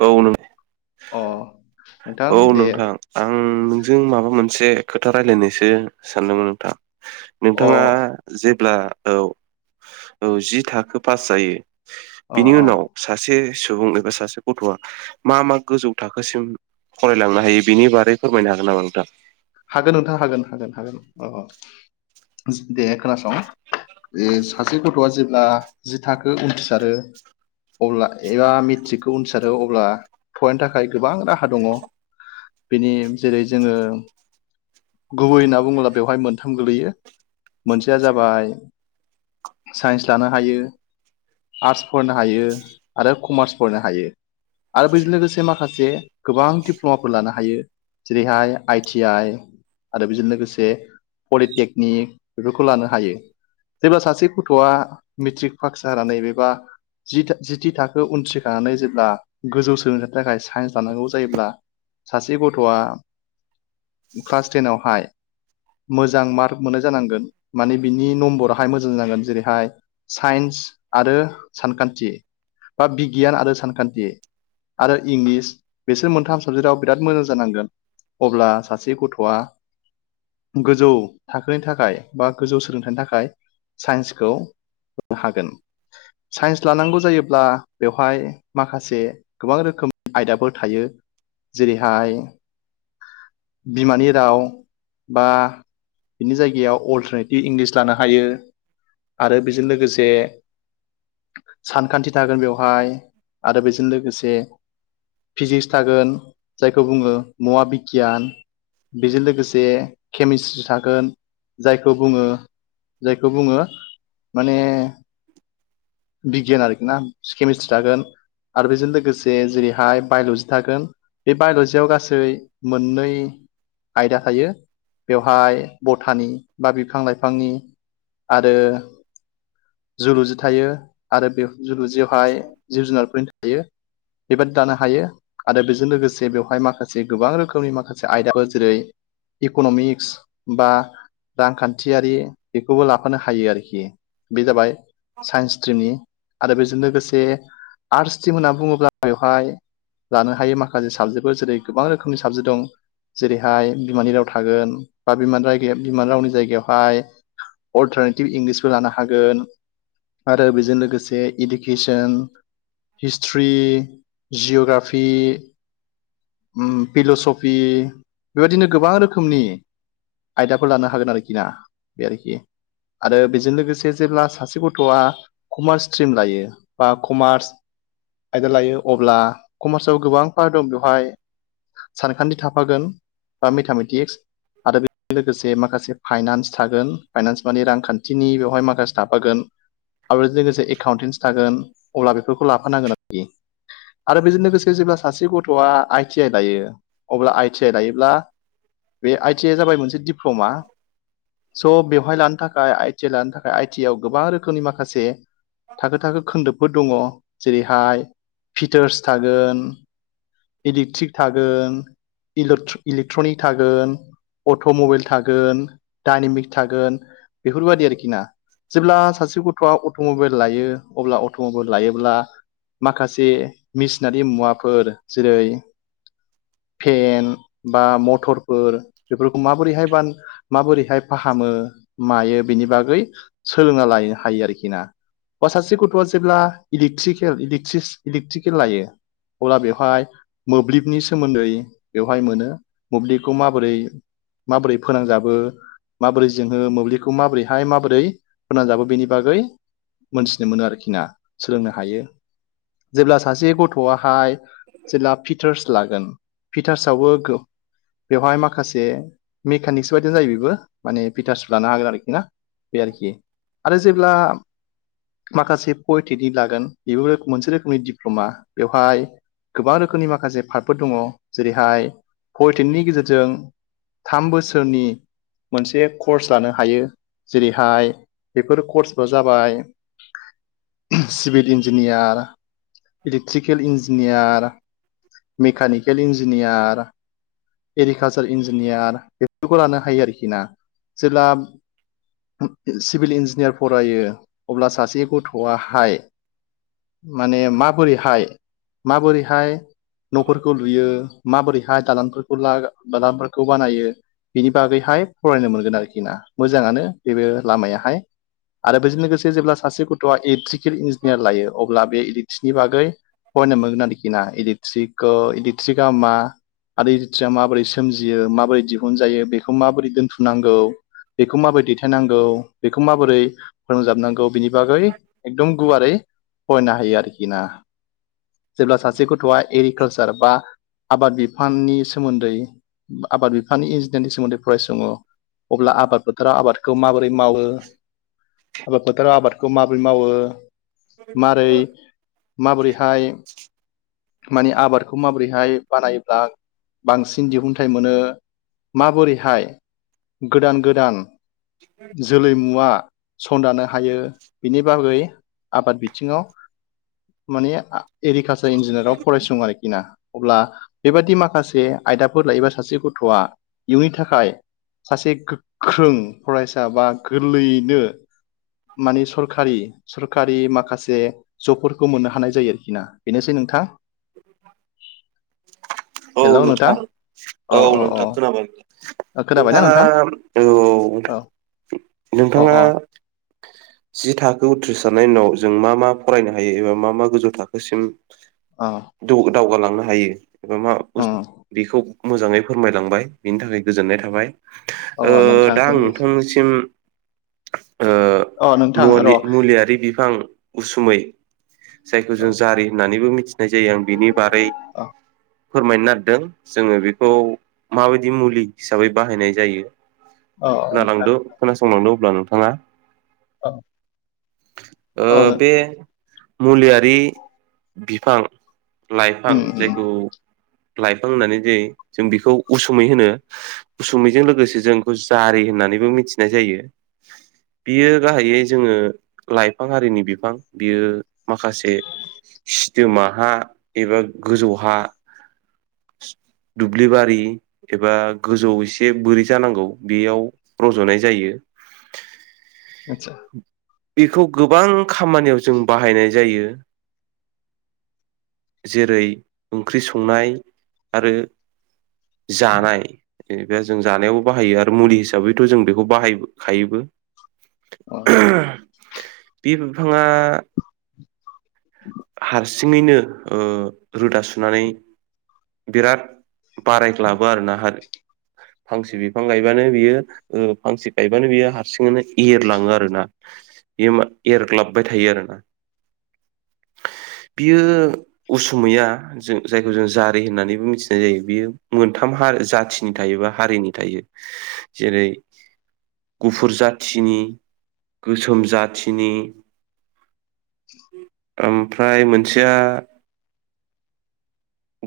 औ नों अ। नोंथां औ दे नोंथां आं नोंजों माबा मोनसे खोथा रायलायनोसो सानदोंमोन नोंथां। अ नोंथाङा जेब्ला औ औ जि थाखो पास जायो अ बिनि अ उनाव सासे सुबुं एबा सासे गथ'आ मा मा गोजौ थाखोसिम फरायलांनो हायो बेनि बारै फोरमायनो हागोन नामा नोंथां हागोन नोंथां हागोन हागोन हागोन अ दे खोनासं बे सासे गथ'आ जेब्ला जि थाखो उथिरिसारो अब्ला एबा मेट्रिकखौ उनथिसारो अब्ला फरायनो थाखाय गोबां राहा दङ बेनि जेरै जोङो गुबै होनना बुङोब्ला बेवहाय मोनथाम गोल्लैयो मोनसेया जाबाय साइन्स लानो हायो आर्टस फरायनो हायो आरो कमार्स फरायनो हायो आरो बजों लोगोसे माखासे गोबां दिप्ल'माफोर लानो हायो जेरैहाय आइटि आइ आरो बेजों लोगोसे पलिटेकनिक बेफोरखौ लानो हायो। जेब्ला सासे गथ'आ मेट्रिक पास जानानै एबा जि जिथि थाखो उनथ्रिखानानै जेब्ला गोजौ सोलोंथाइनि थाखाय साइन्स लानांगौ जायोब्ला। सासे गथ'आ क्लास टेनावहाय मोजां मार्क मोननाय जानांगोन माने बिनि नम्बराहाय मोजां जानांगोन जेरैहाय साइन्स आरो सानखान्थि बा बिगियान आरो सानखान्थि आरो इंलिस बिसोर मोनथाम साबजेक्टआव बिराद मोजां जानांगोन अब्ला सासे गथ'आ गोजौ थाखोनि थाखाय बा गोजौ सोलोंथाइनि थाखाय साइन्सखौ होनो हागोन साइन्स लानांगौ जायोब्ला बेवहाय माखासे गोबां रोखोमनि आयदाफोर थायो जेरैहाय। बिमानि राव बा बिनि जायगायाव अल्टारनेटिभ इंलिस लानो हायो आरो बेजों लोगोसे सानखान्थि थागोन बेवहाय आरो बेजों लोगोसे फिजिक्स थागोन जायखौ बुङो मुवा बिगियान बेजों लोगोसे केमिस्ट्रि थागोन जायखौ बुङो जायखौ बुङो माने बिगियान आरोखि ना केमिस्ट्रि थागोन आरो बेजों लोगोसे जेरैहाय बायल'जि थागोन बे बायग'जियाव गासै मोननै आयदा थायो बेवहाय बथानि बा बिफां लाइफांनि आरो जुलुजि थायो आरो बे जोलु जिवावहाय जिब जुनारफोरनि थाखाय बेबादि दानो हायो आरो बेजों लोगोसे बेवहाय माखासे गोबां रोखोमनि माखासे आइ जेरै इक'न'मिक्स बा रांखान्थियारि बेखौबो लाफानो हायो आरोखि बे जाबाय साइन्स स्ट्रिमनि आरो बेजों लोगोसे आर्टस स्ट्रिम होनना बुङोब्ला बेवहाय लानो हायो माखासे साबजेक्टफोर जेरै गोबां रोखोमनि साबजेक्ट दं जेरैहाय बिमानि राव थागोन बा बिमानि रावनि जायगायावहाय अल्टारनेटिभ इंलिसबो लानो हागोन आरो बेजों लोगोसे इडुकेसन हिस्ट्रि जिअग्राफि फिल'सफि बेबायदिनो गोबां रोखोमनि आयदाफोर लानो हागोन आरोखि ना बे आरोखि आरो बेजों लोगोसे जेब्ला सासे गथ'आ कमार्स स्ट्रिम लायो बा कमार्स आयदा लायो अब्ला कमार्सआव गोबां फारट दं बेवहाय [unintelligible] सानखान्थि थाफागोन बा मेथामेटिक्स आरो बेजों लोगोसे माखासे फाइनान्स थागोन फाइनान्स माने रांखान्थिनि बेवहाय माखासे थाफागोन आरो बेजों लोगोसे एकाउन्टेन्स थागोन अब्ला बेफोरखौ लाफानांगोन आरोखि आरो बेजों लोगोसे जेब्ला सासे गथ'आ आइ टि आइ लायो अब्ला आइ आइ टि आइ लायोब्ला बे आइ टि आइ आ जाबाय मोनसे दिप्ल'मा स' बेवहाय लानो थाखाय आइ टि आइ लानो थाखाय आइ टि आइ आव गोबां रोखोमनि माखासे थाखो थाखो खोन्दोफोर दङ जेरैहाय फिटार्स थागोन एलेकक्ट्रिक थागोन इलेक्ट्रनिक थागोन [unintelligible] अट'मबाइल थागोन डाइनेमिक्स थागोन बेफोरबायदि आरोखि ना जेब्ला सासे गथ'आ अट' मबाइल लायो अब्ला अट'मबाइल लायोब्ला माखासे मेसिनारि मुवाफोर जेरै फेन बा मथर बेफोरखौ माबोरैहाय बानायो माबोरैहाय फाहामो मायो बिनि बागै सोलोंना लानो हायो आरोखि ना बा सासे गथ'आ जेब्ला इलेकक्ट्रिकेल इलेक्ट्रिकेल लायो अब्ला बेवहाय मोब्लिबनि सोमोन्दै बेवहाय मोनो मोब्लिखौ माबोरै माबोरै फोनांजाबो माबोरै जोङो मोब्लिखौ माबोरैहाय माबोरै फोनांजाबो बेनि बागै मोनथिनो मोनो आरोखि ना सोलोंनो हायो जेब्ला सासे गथ'आहाय जेब्ला फिटार्स लागोन फिटार्सआवबो बेवहाय माखासे मेकानिक्स बायदि जायो बेबो माने भिटार्स लानो हागोन आरोखि ना बे आरोखि आरो जेब्ला माखासे पलिटेकनिक लागोन बेबो मोनसे रोखोमनि दिप्ल'मा बेवहाय गोबां रोखोमनि माखासे पार्टफोर दङ जेरैहाय परटेनिकनि गेजेरजों [unintelligible] थाम बोसोरनि मोनसे कर्स लानो हायो जेरैहाय बेफोर कर्सबो जाबाय civil engineer electrical engineer mechanical engineer agriculture engineer बेफोरखौ लानो हायो आरोखि ना जेब्ला सिभिल इन्जिनियार फरायो अब्ला सासे गथ'आहाय [unintelligible] माने माबोरैहाय माबोरैहाय न'खर माबोरैहाय दालांफोरखौ दालांफोरखौ बानायो बिनि बागैहाय फरायनो मोनगोन आरोखि ना मोजाङानो बेबो लामायाहाय आरो बेजों लोगोसे जेब्ला सासे गथ'आ एलेकट्रिक इलेक्ट्रिकेल इन्जिनियार लायो अब्ला बे इलेक्ट्रिकनि बागै फरायनो मोनगोन आरोखि ना इलेक्ट्रिक इलेक्ट्रिका मा आरो इलेक्ट्रया माबोरै सोमजियो माबोरै दिहुनजायो बेखौ माबोरै दोनथुमनांगौ बेखौ माबोरै दैथायनांगौ बेखौ माबोरै फोनांजाबनांगौ बेनि बि बागै एकदम गुवारै [unintelligible] फरायनो हायो आरोखि ना जेब्ला सासे गथ'आ एग्रिकालसार बा आबाद बिफाननि सोमोन्दै आबाद बिफानि इन्जिनियारनि सोमोन्दै फरायसङो अब्ला आबाद बोथोराव आबादखौ माबोरै मावो आबाद फोथाराव आबादखौ माबोरै मावो मारै माबोरैहाय माने आबाद खौ माबोरैहाय बानायोब्ला बांसिन दिहुनथाइ मोनो माबोरैहाय गोदान गोदान जोलै मुवा संदाननो हायो बिनि बागै आबाद बिथिङाव [unintelligible] माने एग्रिकालसार इन्जिनियाराव फरायसं आरोखि अब्ला बेबादि माखासे आयदाफोर लायोबा सासे गथ'आ इयुननि थाखाय सासे गोख्रों फरायसा बा गोरलैयैनो माने सरखारि सरखारि माखासे जबफोरखौ मोननो हानाय जायो आरोखि ना बेनोसै नोंथां [inaudible] हेलौ नोंथां अ औ अ नोंथां खोनाबाय अ खोनाबायना नोंथाङा नोंथां औ औ अ नोंथाङा अ जि थाखो उथ्रिसारनायनि उनाव जों मा मा फरायनो हायो एबा मा मा गोजौ थाखोसिम ओ दावगालांनो हायो एबा मा बुस उम बेखौ मोजाङै फोरमायलांबाय बिनि थाखाय गोजोननाय थाबाय अ ओ नोंथां दा आं थेंक इउ नोंथांसिम अ नोंथां मलि र' मुलियारि बिफां उसुमै जायखौ अ जों जारि होननानैबो मिथिनाय जायो आं बिनि बारै अ फोरमायनो [unintelligible] जोङो बेखौ माबायदि मुलि हिसाबै बाहायनाय जायो खोनालांद अ खोनासंलांदो अब्ला नोंथाङा ओ औ नों बे मुलियारि बिफां लाइफां उम उम जायखौ लाइफां होननानै जायो जों बेखौ उसुमै होनो उसुमैजों लोगोसे जोंबेखौ जारि होननानैबो मिथिनाय जायो बियो गाहायै जोङो लाइफां हारिनि बिफां बियो माखासे सिदोम हा एबा गोजौ हा दुब्लिबारि एबा गोजौ एसे बोरै जानांगौ बेयाव रज'नाय जायो आतसा बेखौ गोबां खामानियाव जों बाहायनाय जायो जेरै ओंख्रि संनाय आरो जानाय जेनेबा जों जानायावबो बाहायो आरो मुलि हिसाबैथ' जों बेखौ बाहाय खायोबो अ बे बिफाङा हारसिङैनो ओ रोदा सुनानै बिराद बारायग्लाबो आरो ना फांसे बिफां गायबानो बियो ओ फांसे गायबानो बियो हारसिङैनो एरलाङो आरो ना [unintelligible] एरग्लाबबाय थायो आरोना बियो उसुमैया जों जायखौ जों जा होननानैबो मिथिनाय जायो बेयो मोनथाम हा जाथिनि थायो बा हारिनि थायो जेरै गुफुर जाथिनि गोसोम जाथिनि ओमफ्राय मोनसेया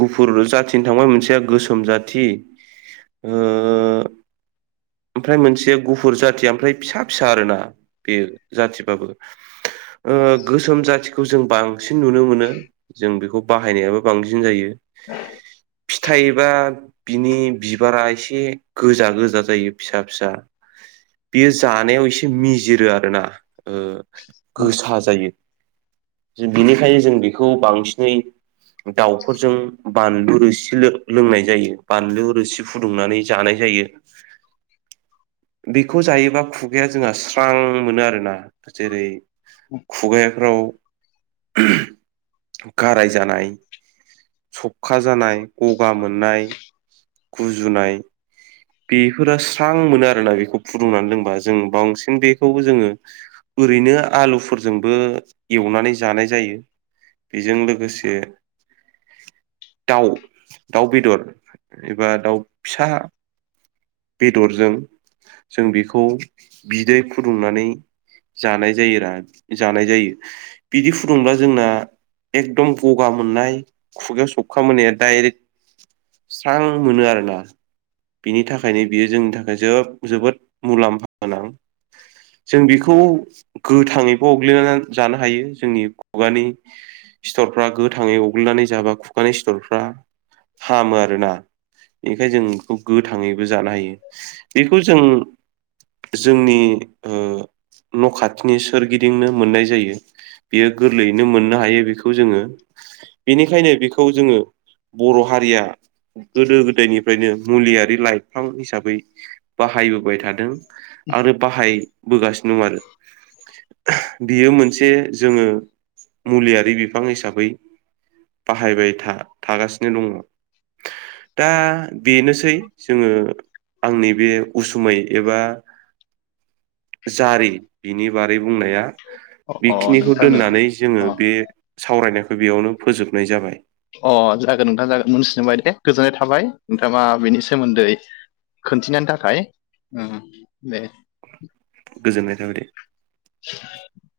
गुफुर जाथिनि थांबाय मोनसेया गोसोम जाथि ओ ओमफ्राय मोनसे गुफुर जाथिया ओमफ्राय फिसा फिसा आरोना बियो जाथिबाबो ओ गोसोम जाथिखौ जों बां बांसिन नुनो मोनो जों बेखौ बाहायनायाबो बांसिन जायो [inaudible] फिथाइ बा बिनि बिबारा एसे गोजा गोजा जायो फिसा फिसा बियो जानायाव एसे मिजिरो आरोना ओ उम गोसा जायो बेनिखायनो जों बेखौ बांसिनै दाउफोरजों बानलु रोसि लोंनाय जायो बानलु रोसि फुदुंनानै जानाय जायो बेखौ जायोबा खुगाया जोंहा स्रां मोनो आरोना जेरै खुगायाफ्राव गाराय जानाय सबखा जानाय गगा मोननाय गुजुनाय बिफोरा स्रां मोनो आरोना बेखौ फुदुंनानै लोंबा जों बांसिन बेखौबो जोङो ओरैनो आलुफोरजोंबो एवनानै जानाय जायो। बेजों लोगोसे दाउ दाउ बेदर एबा दाउ फिसा बेदरजों जों बेखौ बिदै फुदुंनानै जानाय जायो रा जानाय जायो। बिदि फुदुंब्ला जोंना एकदम गगा मो मोननाय खुगायाव सबखा मोननाया डाइरेक्ट स्रां मोनो आरोना। बिनि थाखायनो बियो जोंनि थाखाय जोब जोबोद मुलाम्फा गोनां। जों बिखौ गोथाङैबो अग्लिनानै जानो हायो जोंनि खुगानि सिथरफ्रा गोथाङै अग्लिनानै जाबा खुगानि सिथरफ्रा हामो आरोना। बेखायनो जों बेखौ गोथाङैबो जानो हायो बेखौ जों जोंनि ओ न' खाथिनि सोरगिदिंनो मोननाय जायो। बेयो गोरलैयैनो मोननो हायो बेखौ जोङो बेनिखायनो बेखौ जोङो बर' हारिया गोदो गोदायनिफ्रायनो मुलियारि लाइफां हिसाबै बाहायबोबाय थादों आरो बाहायबोगासिनो दं आरो। बियो मोनसे जोङो मुलियारि बिफां हिसाबै बाहायबाय था- थागासिनो दङ। दा बेनोसै जोङो आंनि बे उसुमै एबा जारि बिनि बारै बुंनाया। अ अ बेखिनिखौ नोंथांनो दोननानै जोङो अ बे सावरायनायखौ बेयावनो फोजोबनाय जाबाय। अ जागोन नोंथां जागोन मोनथिनोबाय दे गोजोननाय थाबाय नोंथाङा मा बेनि सोमोन्दै खोनथिनानो थाखाय उम दे। गोजोननाय थाबायदे। [inaudible]